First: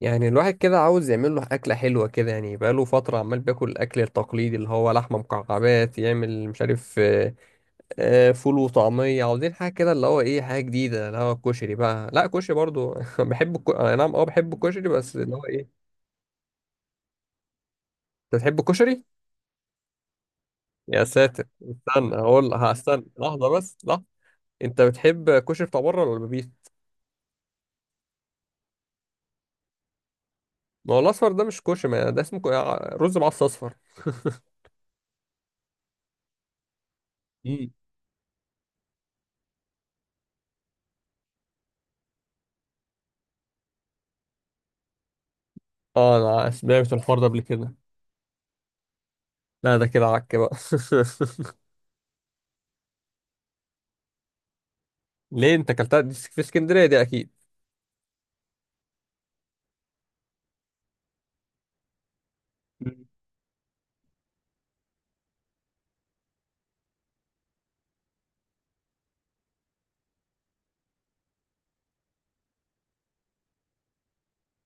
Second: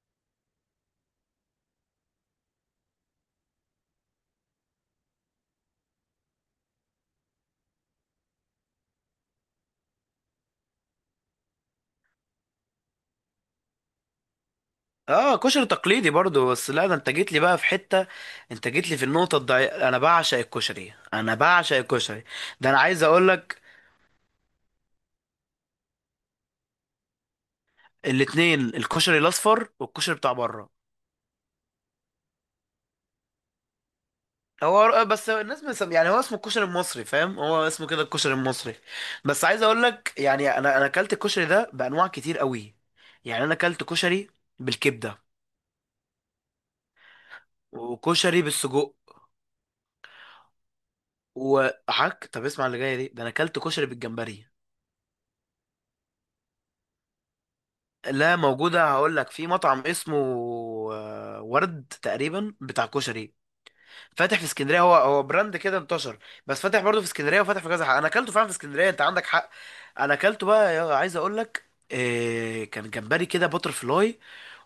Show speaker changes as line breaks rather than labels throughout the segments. يعني الواحد كده عاوز يعمل له أكلة حلوة كده، يعني بقاله فترة عمال بياكل الأكل التقليدي اللي هو لحمة مكعبات، يعمل مش عارف فول وطعمية. عاوزين حاجة كده اللي هو إيه، حاجة جديدة اللي هو الكشري بقى. لا كشري برضو بحب أنا نعم أه بحب الكشري، بس اللي
اه،
هو
كشري
إيه.
تقليدي برضو. بس لا، ده انت جيت لي بقى في حتة.
أنت بتحب
انت جيت لي
الكشري؟
في النقطة الضعيفة. انا بعشق الكشري،
يا
انا
ساتر
بعشق
استنى،
الكشري.
هقول
ده انا عايز
هستنى
اقول
لحظة،
لك.
بس لحظة. أنت بتحب كشري بتاع بره ولا البيت؟
الاتنين، الكشري الاصفر والكشري بتاع بره.
ما هو الأصفر ده مش كشري، ما ده اسمه رز معصفر أصفر.
هو بس الناس يعني هو اسمه الكشري المصري، فاهم؟ هو
مم.
اسمه كده، الكشري المصري. بس عايز اقول لك يعني انا اكلت الكشري ده بانواع كتير قوي. يعني انا اكلت كشري بالكبدة،
أه أنا سمعت الحوار ده قبل كده.
وكشري بالسجق،
لا ده كده عك بقى.
وحك طب اسمع اللي جايه دي، ده انا اكلت كشري بالجمبري.
ليه انت اكلتها دي في اسكندريه دي اكيد.
لا موجودة، هقول لك في مطعم اسمه ورد تقريبا بتاع
مم.
كشري، فاتح في اسكندرية. هو هو براند كده انتشر، بس فاتح برضه في اسكندرية وفاتح في كذا حق. انا اكلته فعلا في اسكندرية، انت عندك حق. انا اكلته بقى عايز اقول لك، كان جمبري كده باتر فلاي،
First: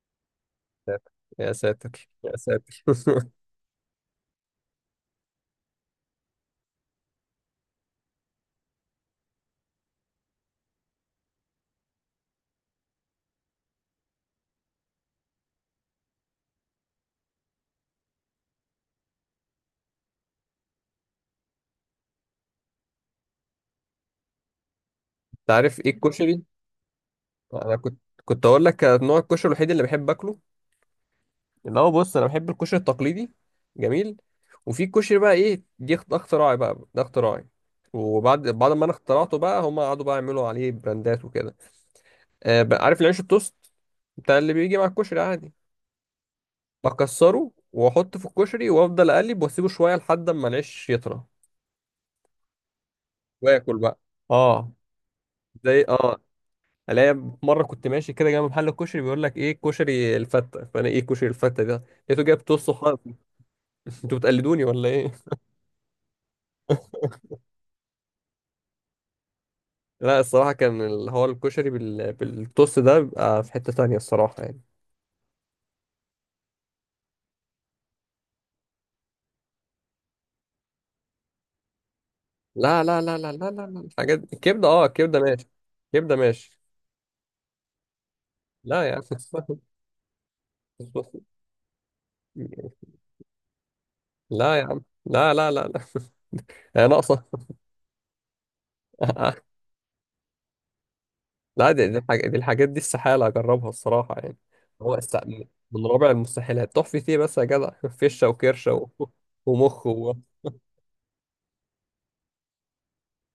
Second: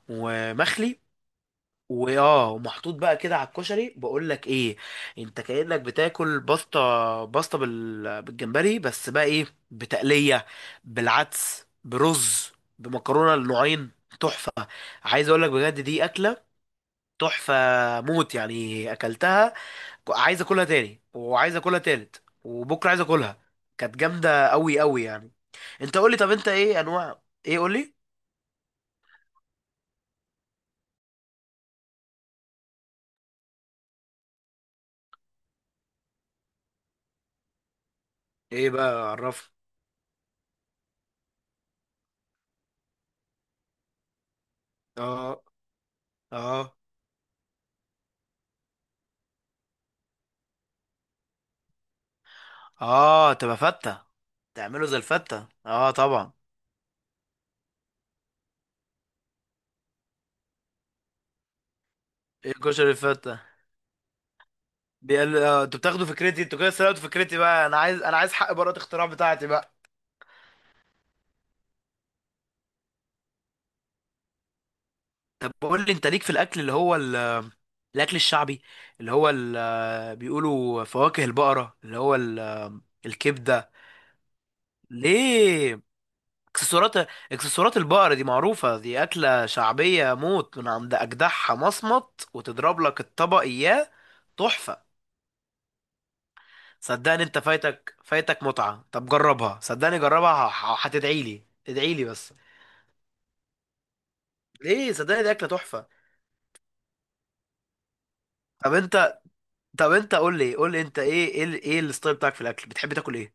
ومخلي،
يا ساتر يا
واه،
ساتر.
ومحطوط بقى كده على الكشري. بقول لك ايه، انت كأنك بتاكل باستا، باستا بالجمبري، بس بقى ايه، بتقلية، بالعدس، برز، بمكرونة النوعين. تحفة. عايز اقول لك بجد، دي اكله تحفه موت. يعني اكلتها، عايز اكلها تاني، وعايز اكلها تالت، وبكره عايز اكلها. كانت جامده قوي قوي يعني.
انت عارف ايه
انت قول لي، طب
الكشري.
انت ايه، انواع ايه، قول
انا
لي.
كنت، كنت اقول لك نوع الكشري الوحيد اللي بحب اكله، اللي هو بص انا بحب الكشري التقليدي جميل. وفي كشري بقى ايه، ده اختراعي بقى، ده اختراعي. وبعد
ايه
بعد ما انا
بقى،
اخترعته
عرفني.
بقى هم قعدوا بقى يعملوا عليه براندات وكده. آه بقى، عارف العيش التوست بتاع اللي بيجي مع الكشري
اه.
عادي،
اه.
بكسره واحطه في الكشري وافضل اقلب واسيبه شويه لحد اما العيش يطرى
اه، تبقى
واكل بقى.
فته.
اه
تعمله زي الفته،
زي
اه
اه،
طبعا.
الاقي مره كنت ماشي كده جنب محل الكشري، بيقول لك ايه كشري الفته، فانا ايه كشري الفته ده، لقيته جايب
ايه
توست
كشري
وحاطط.
الفته؟
انتوا بتقلدوني ولا ايه.
بيقال انتوا بتاخدوا فكرتي، انتوا كده سرقتوا فكرتي بقى، انا عايز، انا عايز حق براءة الاختراع بتاعتي بقى.
لا الصراحه كان اللي هو الكشري بالتوست ده بيبقى في حته تانية الصراحه يعني.
طب قول لي، انت ليك في الاكل اللي هو الاكل الشعبي؟ اللي هو بيقولوا فواكه البقرة، اللي هو
لا لا لا لا لا لا
الكبدة.
لا، الحاجات الكبده اه الكبده ماشي،
ليه؟
الكبده ماشي.
اكسسوارات. اكسسوارات البقرة دي معروفة،
لا يا عم.
دي أكلة شعبية موت، من عند أجدعها مصمت وتضرب لك الطبق إياه.
لا يا عم،
تحفة.
لا لا لا لا، هي
صدقني
ناقصه.
أنت فايتك، فايتك متعة، طب جربها صدقني جربها، هتدعي لي،
لا
ادعي لي بس.
دي الحاجات دي استحالة أجربها الصراحة يعني.
ليه؟
هو است...
صدقني دي أكلة
من
تحفة.
رابع المستحيلات، تحفي ايه بس يا جدع. فشة وكرشة
طب
و...
أنت،
ومخ
طب
و...
أنت قول لي، قول لي أنت إيه، إيه إيه الستايل بتاعك في الأكل؟ بتحب تاكل إيه؟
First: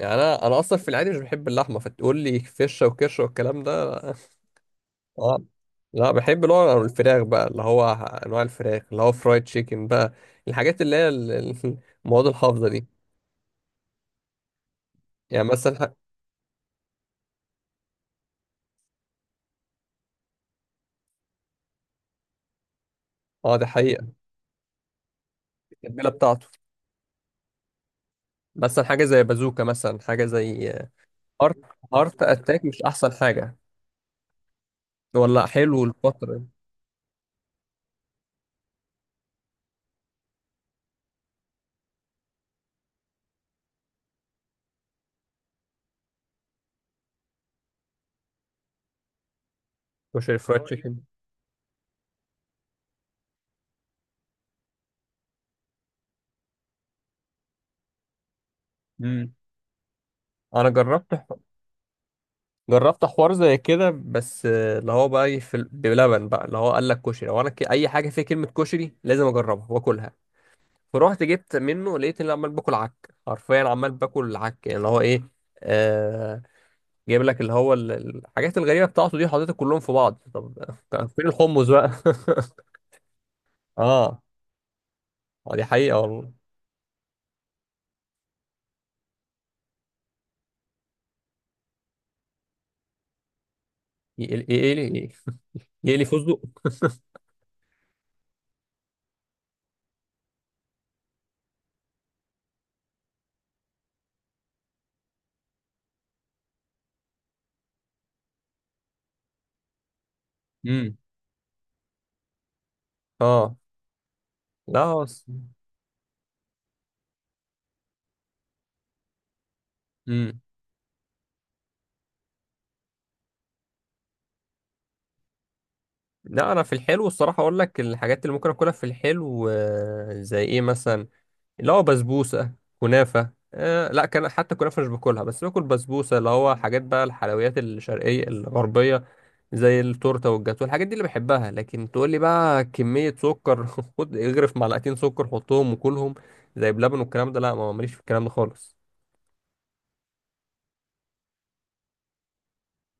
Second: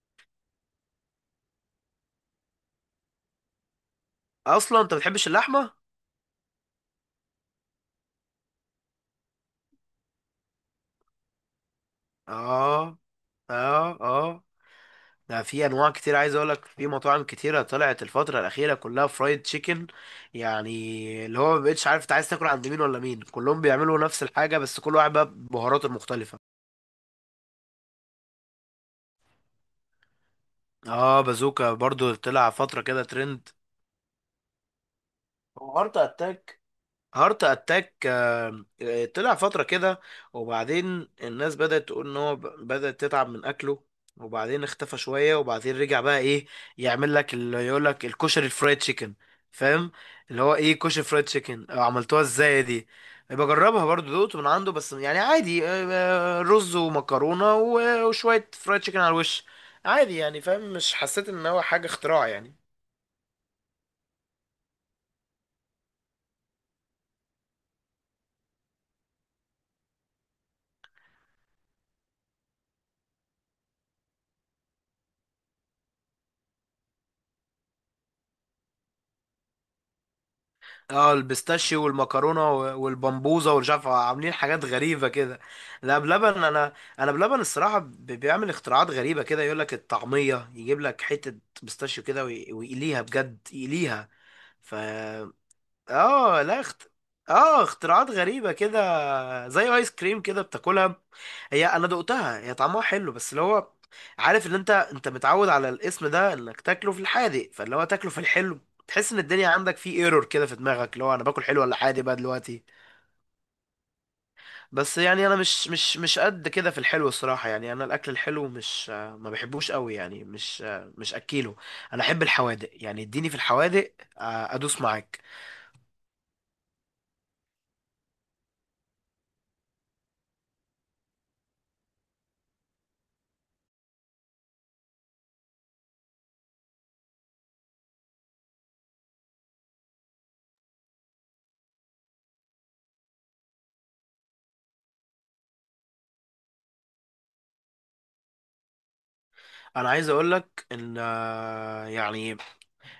يعني أنا أصلا في العادي مش بحب اللحمة، فتقول لي فشة وكرشة والكلام ده.
أصلا أنت بتحبش
آه.
اللحمة؟
لا بحب اللي هو الفراخ بقى، اللي هو أنواع الفراخ، اللي هو فرايد تشيكن بقى، الحاجات اللي المواد الحافظة دي.
آه. اه. اه، ده
يعني
في
مثلا
انواع كتير، عايز اقول لك في مطاعم كتيره طلعت الفتره الاخيره كلها فرايد تشيكن. يعني اللي هو ما بقتش عارف انت عايز تاكل عند مين ولا مين،
اه
كلهم
دي
بيعملوا
حقيقة،
نفس الحاجه، بس كل واحد بقى ببهاراته
التتبيلة
المختلفه.
بتاعته. مثلا حاجة زي بازوكا، مثلا حاجة زي
اه
هارت،
بازوكا برضو
هارت
طلع
أتاك
فتره
مش
كده
أحسن
ترند.
حاجة. والله
هو
حلو
هارت
الفترة دي.
اتاك، هارت اتاك، طلع فترة كده، وبعدين الناس بدأت تقول ان بدأت تتعب من اكله، وبعدين اختفى شوية، وبعدين رجع بقى ايه، يعمل لك اللي يقول لك الكشري الفرايد تشيكن. فاهم؟
كشري
اللي هو
فرايد
ايه
تشيكن.
كشري فرايد تشيكن، أو عملتوها ازاي دي. بجربها برضو، دقت من عنده بس يعني عادي، رز ومكرونة وشوية فرايد تشيكن على
امم،
الوش، عادي يعني.
انا
فاهم؟ مش
جربت،
حسيت ان هو حاجة اختراع يعني.
جربت حوار زي كده بس اللي هو بقى إيه بلبن بقى، اللي هو قال لك كشري، اي حاجه فيها كلمه كشري لازم اجربها واكلها. فروحت جبت منه، لقيت اني عمال باكل عك حرفيا، عمال باكل عك يعني اللي هو ايه. آه... جايب لك اللي الحاجات الغريبه بتاعته دي حاططها كلهم في بعض، طب كان
اه
فين الحمص
البيستاشيو
بقى.
والمكرونه والبمبوزه ومش عارف،
اه،
عاملين حاجات غريبه كده.
آه، دي حقيقه
لا
والله.
بلبن، انا انا بلبن الصراحه بيعمل اختراعات غريبه كده، يقول لك الطعميه يجيب لك حته بيستاشيو كده، ويقليها بجد يقليها.
ايه ايه ايه
ف
ايه إيه- إيه- إيه- إيه- فستق.
اه لا اه اختراعات غريبة كده، زي ايس كريم كده بتاكلها. هي انا دقتها، هي طعمها حلو، بس اللي هو عارف ان انت، انت متعود على الاسم ده انك تاكله في الحادق، فاللي هو تاكله في الحلو، تحس ان الدنيا عندك في ايرور كده في دماغك،
امم.
اللي هو انا باكل حلو ولا حادق بقى دلوقتي.
اه لا
بس
هو،
يعني انا مش قد كده في الحلو الصراحة. يعني انا الاكل الحلو مش آه، ما بحبوش قوي، يعني
امم.
مش اكيله. انا احب الحوادق، يعني اديني في الحوادق ادوس معاك.
لا انا في الحلو الصراحه اقول لك الحاجات اللي ممكن اكلها في الحلو، زي ايه مثلا، اللي هو بسبوسه، كنافه آه لا، كان حتى كنافه مش باكلها، بس باكل بسبوسه، اللي هو حاجات بقى الحلويات الشرقيه الغربيه زي التورته والجاتو، الحاجات دي اللي بحبها. لكن تقول لي بقى كميه سكر، خد اغرف معلقتين سكر حطهم وكلهم زي بلبن والكلام ده، لا ما ماليش في الكلام ده خالص.
انا عايز اقول لك ان يعني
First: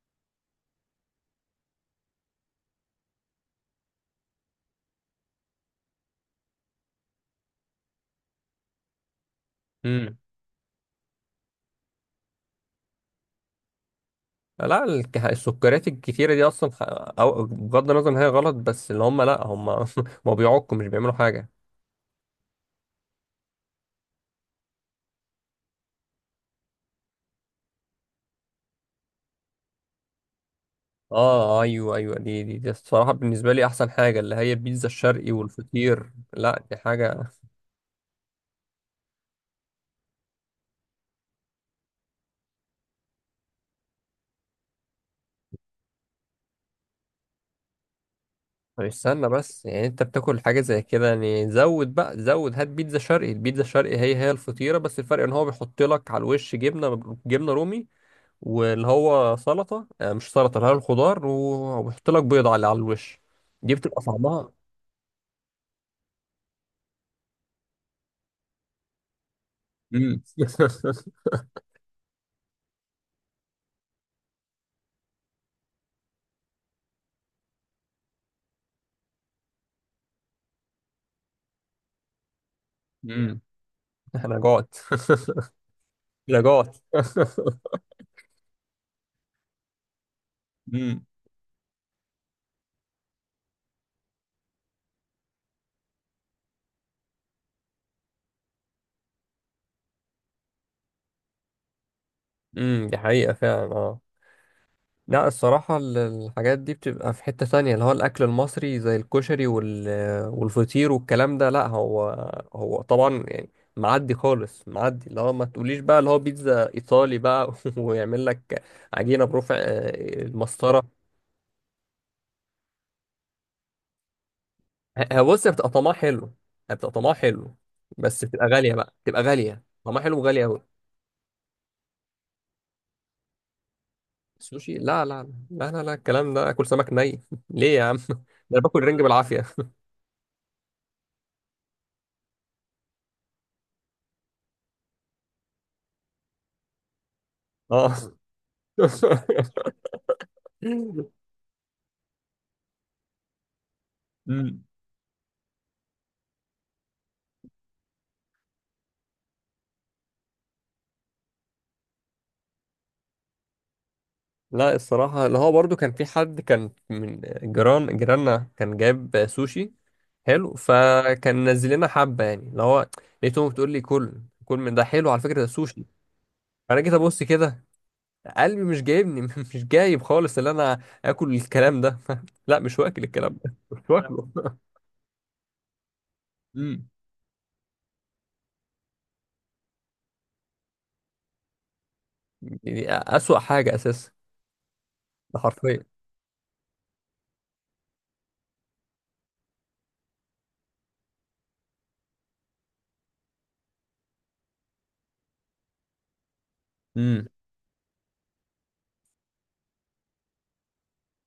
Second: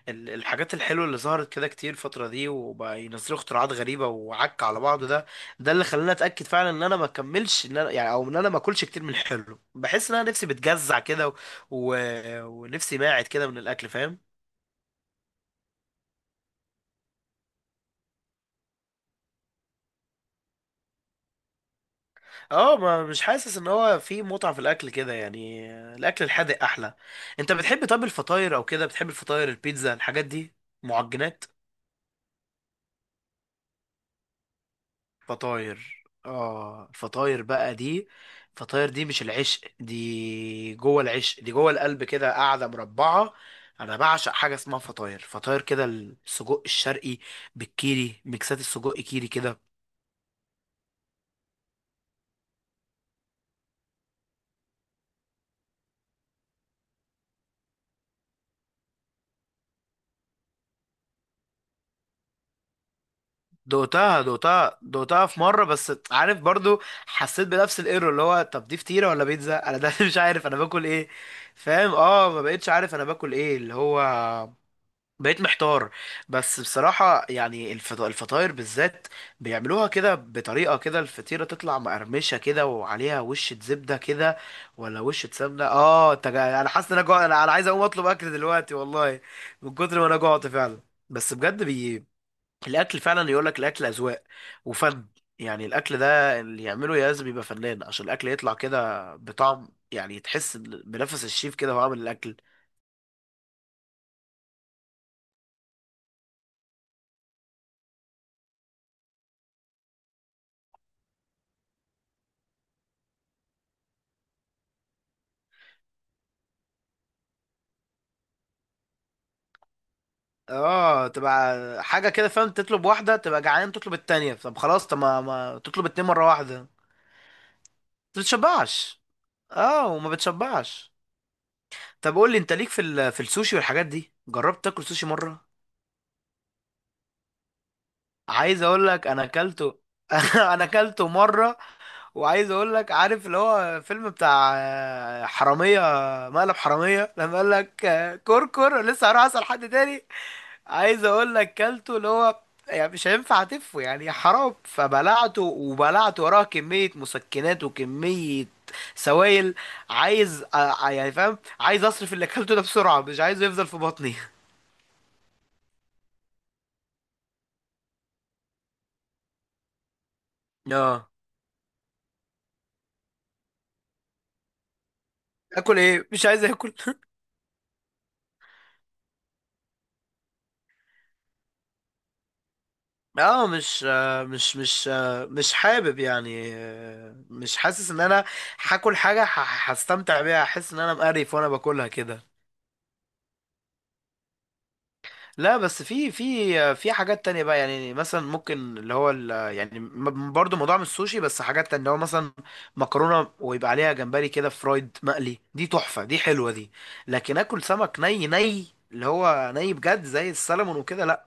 الحاجات الحلوه اللي ظهرت كده كتير الفتره دي، وبقى ينزلوا اختراعات غريبه وعك على بعض، ده ده اللي خلاني اتاكد فعلا ان انا ما اكملش، ان انا يعني، او ان انا ما اكلش كتير من الحلو. بحس ان انا نفسي بتجزع كده، و... و... ونفسي ماعد كده من الاكل، فاهم؟
لا السكريات الكتيرة دي أصلا أو بغض النظر إن هي غلط، بس اللي هم لأ هم ما بيعكوا، مش بيعملوا حاجة.
اه، ما مش حاسس ان هو في متعه في الاكل كده يعني. الاكل الحادق احلى. انت بتحب طب الفطاير او كده؟ بتحب الفطاير، البيتزا، الحاجات دي، معجنات؟
اه ايوه ايوه، دي الصراحه بالنسبه لي احسن حاجه اللي هي البيتزا الشرقي
فطاير،
والفطير، لا دي
اه،
حاجه.
الفطاير بقى دي، الفطاير دي مش العشق، دي جوه العشق، دي جوه القلب كده قاعده مربعه. انا بعشق حاجه اسمها فطاير، فطاير كده السجق الشرقي بالكيري، ميكسات
طب
السجق
استنى
كيري
بس،
كده.
يعني انت بتاكل حاجه زي كده، يعني زود بقى زود، هات بيتزا شرقي. البيتزا الشرقي هي هي الفطيره، بس الفرق ان هو بيحط لك على الوش جبنه، جبنه رومي، واللي هو سلطه مش سلطه، اللي هي الخضار وبيحط لك بيض على على الوش. دي بتبقى
دقتها
طعمها
دقتها دقتها في مره، بس عارف برضو حسيت بنفس الايرور، اللي هو طب دي فطيره ولا بيتزا انا ده، مش
امم
عارف انا باكل ايه. فاهم؟ اه ما بقتش عارف انا باكل ايه، اللي هو بقيت محتار. بس بصراحة يعني الفطاير بالذات بيعملوها كده بطريقة، كده الفطيرة تطلع مقرمشة كده، وعليها
امم.
وشة زبدة
احنا
كده
جعت.
ولا وشة سمنة. اه انت
لا
انا
جعت.
حاسس ان انا جوع، انا أنا عايز اقوم اطلب اكل دلوقتي والله، من كتر ما انا جوعت فعلا.
امم،
بس بجد الاكل فعلا، يقول لك الاكل اذواق وفن. يعني الاكل ده اللي يعمله لازم يبقى فنان، عشان الاكل يطلع كده بطعم، يعني تحس إن بنفس الشيف كده هو عامل الاكل.
دي حقيقة فعلا اه. لا الصراحة الحاجات دي بتبقى في حتة تانية، اللي هو الأكل المصري زي الكشري وال... والفطير والكلام ده. لا هو، هو طبعا يعني معدي خالص معدي، اللي هو ما تقوليش بقى اللي هو بيتزا إيطالي بقى. ويعمل لك عجينة برفع المسطرة.
اه تبقى حاجه كده، فاهم؟ تطلب واحده تبقى جعان، تطلب التانية. طب خلاص، طب ما,
هو بص هي
ما
بتبقى
تطلب
طعمها
اتنين مره
حلو،
واحده، ما
هي بتبقى طعمها حلو، بس بتبقى غالية بقى،
بتشبعش.
بتبقى غالية
اه
طعمها
وما
حلو وغالية أوي.
بتشبعش. طب قول لي انت ليك في في السوشي والحاجات دي، جربت
سوشي
تاكل
لا
سوشي
لا،
مره؟
لا لا لا الكلام ده اكل سمك ني. ليه يا عم ده، انا
عايز
باكل
اقول
رنج
لك انا
بالعافيه.
اكلته. انا اكلته مره، وعايز اقول لك، عارف اللي هو فيلم بتاع حراميه، مقلب حراميه، لما قال لك
اه.
كركر لسه هروح اسال حد تاني؟ عايز اقول لك كلته، اللي هو يعني مش هينفع تفه يعني حرام،
أمم.
فبلعته، وبلعت وراه كمية مسكنات وكمية سوائل. عايز يعني، فاهم، عايز اصرف اللي اكلته ده بسرعة، مش عايزه يفضل في بطني.
لا الصراحه اللي هو برضو كان في حد كان من جيران جيراننا كان جاب سوشي حلو،
اه
فكان نزل لنا حبه يعني اللي هو، لقيتهم بتقول لي كل كل من ده حلو على فكره، ده
اكل
سوشي.
ايه، مش عايز اكل.
انا جيت ابص كده، قلبي مش جايبني، مش جايب خالص اللي انا اكل الكلام ده. لا مش واكل الكلام
اه
ده، مش واكله.
مش حابب يعني،
أمم.
مش حاسس ان انا هاكل حاجة هستمتع بيها، احس ان انا مقرف وانا باكلها كده.
يعني اسوأ حاجه اساسا، ده
لا بس
حرفيا.
في في حاجات تانية بقى، يعني مثلا ممكن اللي هو يعني برضو موضوع من السوشي، بس حاجات تانية اللي هو مثلا مكرونة ويبقى عليها جمبري كده فرايد مقلي، دي تحفة، دي حلوة دي.
امم،
لكن اكل سمك ني، ني، اللي هو ني بجد زي السلمون وكده، لا.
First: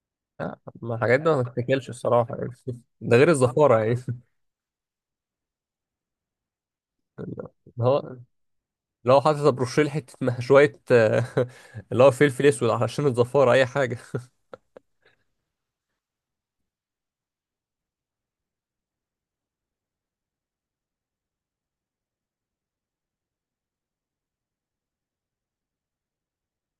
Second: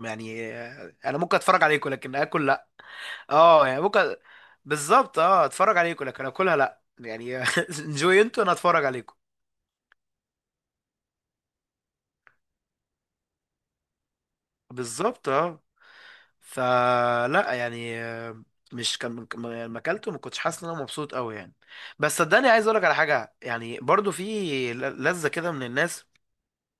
يعني
آه، ما
انا
الحاجات دي
ممكن
ما
اتفرج
تتاكلش
عليكم، لكن
الصراحه
اكل لا.
يعني. ده غير
اه
الزفاره
يعني
يعني.
ممكن، بالظبط اه، اتفرج عليكم لكن اكلها لا يعني.
اللي هو
انجوي انتوا، انا اتفرج عليكم.
لو حاطط بروشيل حته شويه آه، اللي هو فلفل اسود علشان الزفاره اي حاجه.
بالظبط اه. فلا يعني آه، مش كان لما اكلته ما كنتش حاسس ان انا مبسوط قوي يعني. بس صدقني عايز اقول لك على حاجه، يعني برضو في لذه كده من الناس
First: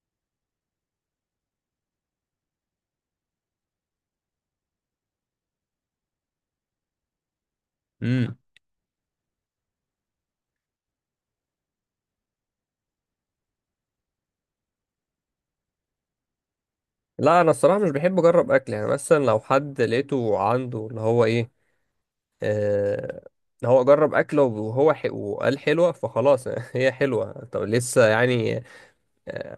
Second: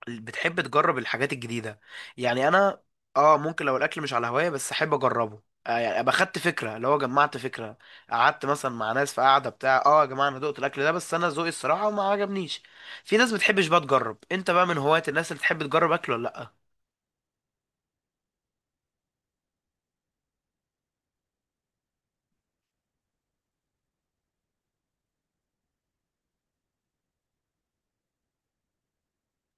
اللي بتحب تجرب الحاجات الجديده. يعني انا اه ممكن لو الاكل مش على هوايه، بس احب اجربه. آه يعني ابقى خدت فكره، اللي هو جمعت فكره.
امم،
قعدت مثلا مع ناس في قعده بتاع، اه يا جماعه انا دقت الاكل ده، بس انا ذوقي الصراحه ما عجبنيش. في ناس بتحبش بقى تجرب. انت بقى من هوايه الناس اللي تحب تجرب اكل ولا لا؟
لا انا الصراحه مش بحب اجرب اكل، يعني مثلا لو حد لقيته عنده اللي هو ايه، آه، هو جرب اكله وهو حي وقال حلوه فخلاص، هي حلوه طب لسه يعني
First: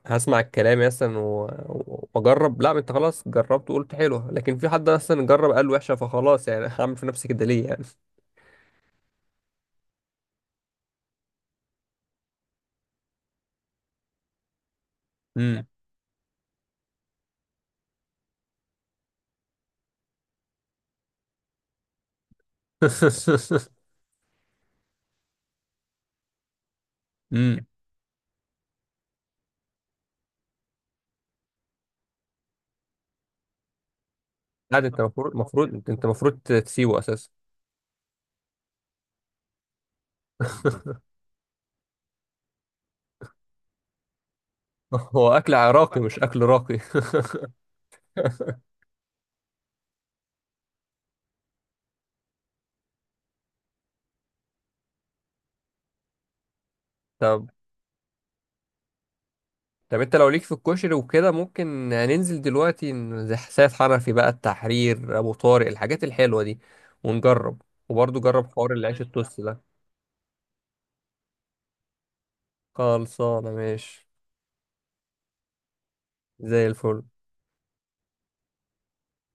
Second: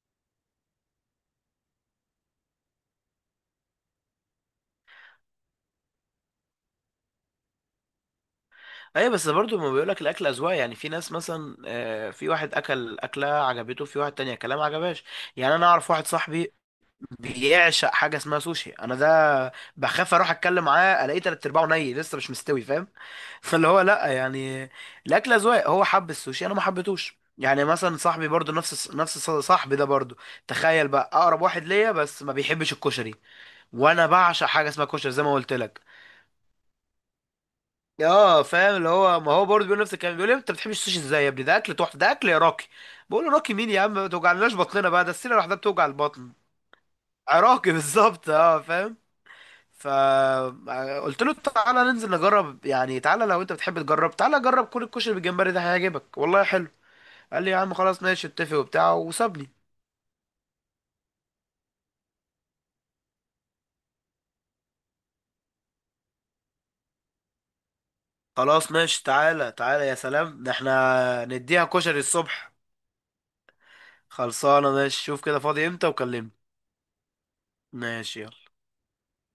هسمع الكلام مثلا واجرب؟ لا ما انت خلاص جربت وقلت حلو، لكن في حد مثلا جرب قال وحشه فخلاص يعني، هعمل في نفسي كده ليه يعني.
ايوه بس برضو ما بيقولك الاكل اذواق، يعني في ناس مثلا في واحد اكل اكله عجبته، في واحد تانية كلام عجبهاش. يعني
امم.
انا اعرف واحد صاحبي بيعشق حاجه اسمها سوشي، انا ده بخاف اروح اتكلم معاه الاقيه تلات ارباعه ني لسه مش مستوي، فاهم؟ فاللي هو لا يعني، الاكل اذواق، هو حب السوشي، انا ما حبيتهوش. يعني
امم.
مثلا صاحبي برضو، نفس صاحبي ده برضو، تخيل بقى اقرب واحد ليا، بس ما بيحبش الكشري، وانا بعشق حاجه
لا
اسمها
ده انت
كشري زي
المفروض،
ما قلت لك.
المفروض انت المفروض تسيبه اساسا.
اه فاهم، اللي هو ما هو برضه بيقول نفس الكلام، بيقول لي انت بتحبش السوشي ازاي يا ابني، ده اكل تحفه، ده اكل عراقي. بقول له راقي مين يا عم، ما توجعناش بطننا بقى، ده
هو
السيره
اكل
لوحدها بتوجع
عراقي مش
البطن.
اكل راقي.
عراقي. بالظبط اه، فاهم. فقلت له تعالى ننزل نجرب، يعني تعالى لو انت بتحب تجرب، تعالى جرب كل الكشري بالجمبري ده، هيعجبك والله حلو. قال
طب
لي يا عم خلاص ماشي، اتفق وبتاع وسابني.
طب انت لو ليك في الكشري وكده، ممكن ننزل دلوقتي زي سيد حنفي بقى، التحرير، ابو طارق، الحاجات الحلوه دي ونجرب، وبرضه جرب حوار
خلاص
العيش
ماشي،
التوست
تعالى
ده.
تعالى، يا سلام، ده احنا نديها كشري الصبح.
خلصانه ماشي،
خلصانه ماشي، شوف كده فاضي امتى وكلمني.
زي الفل.
ماشي.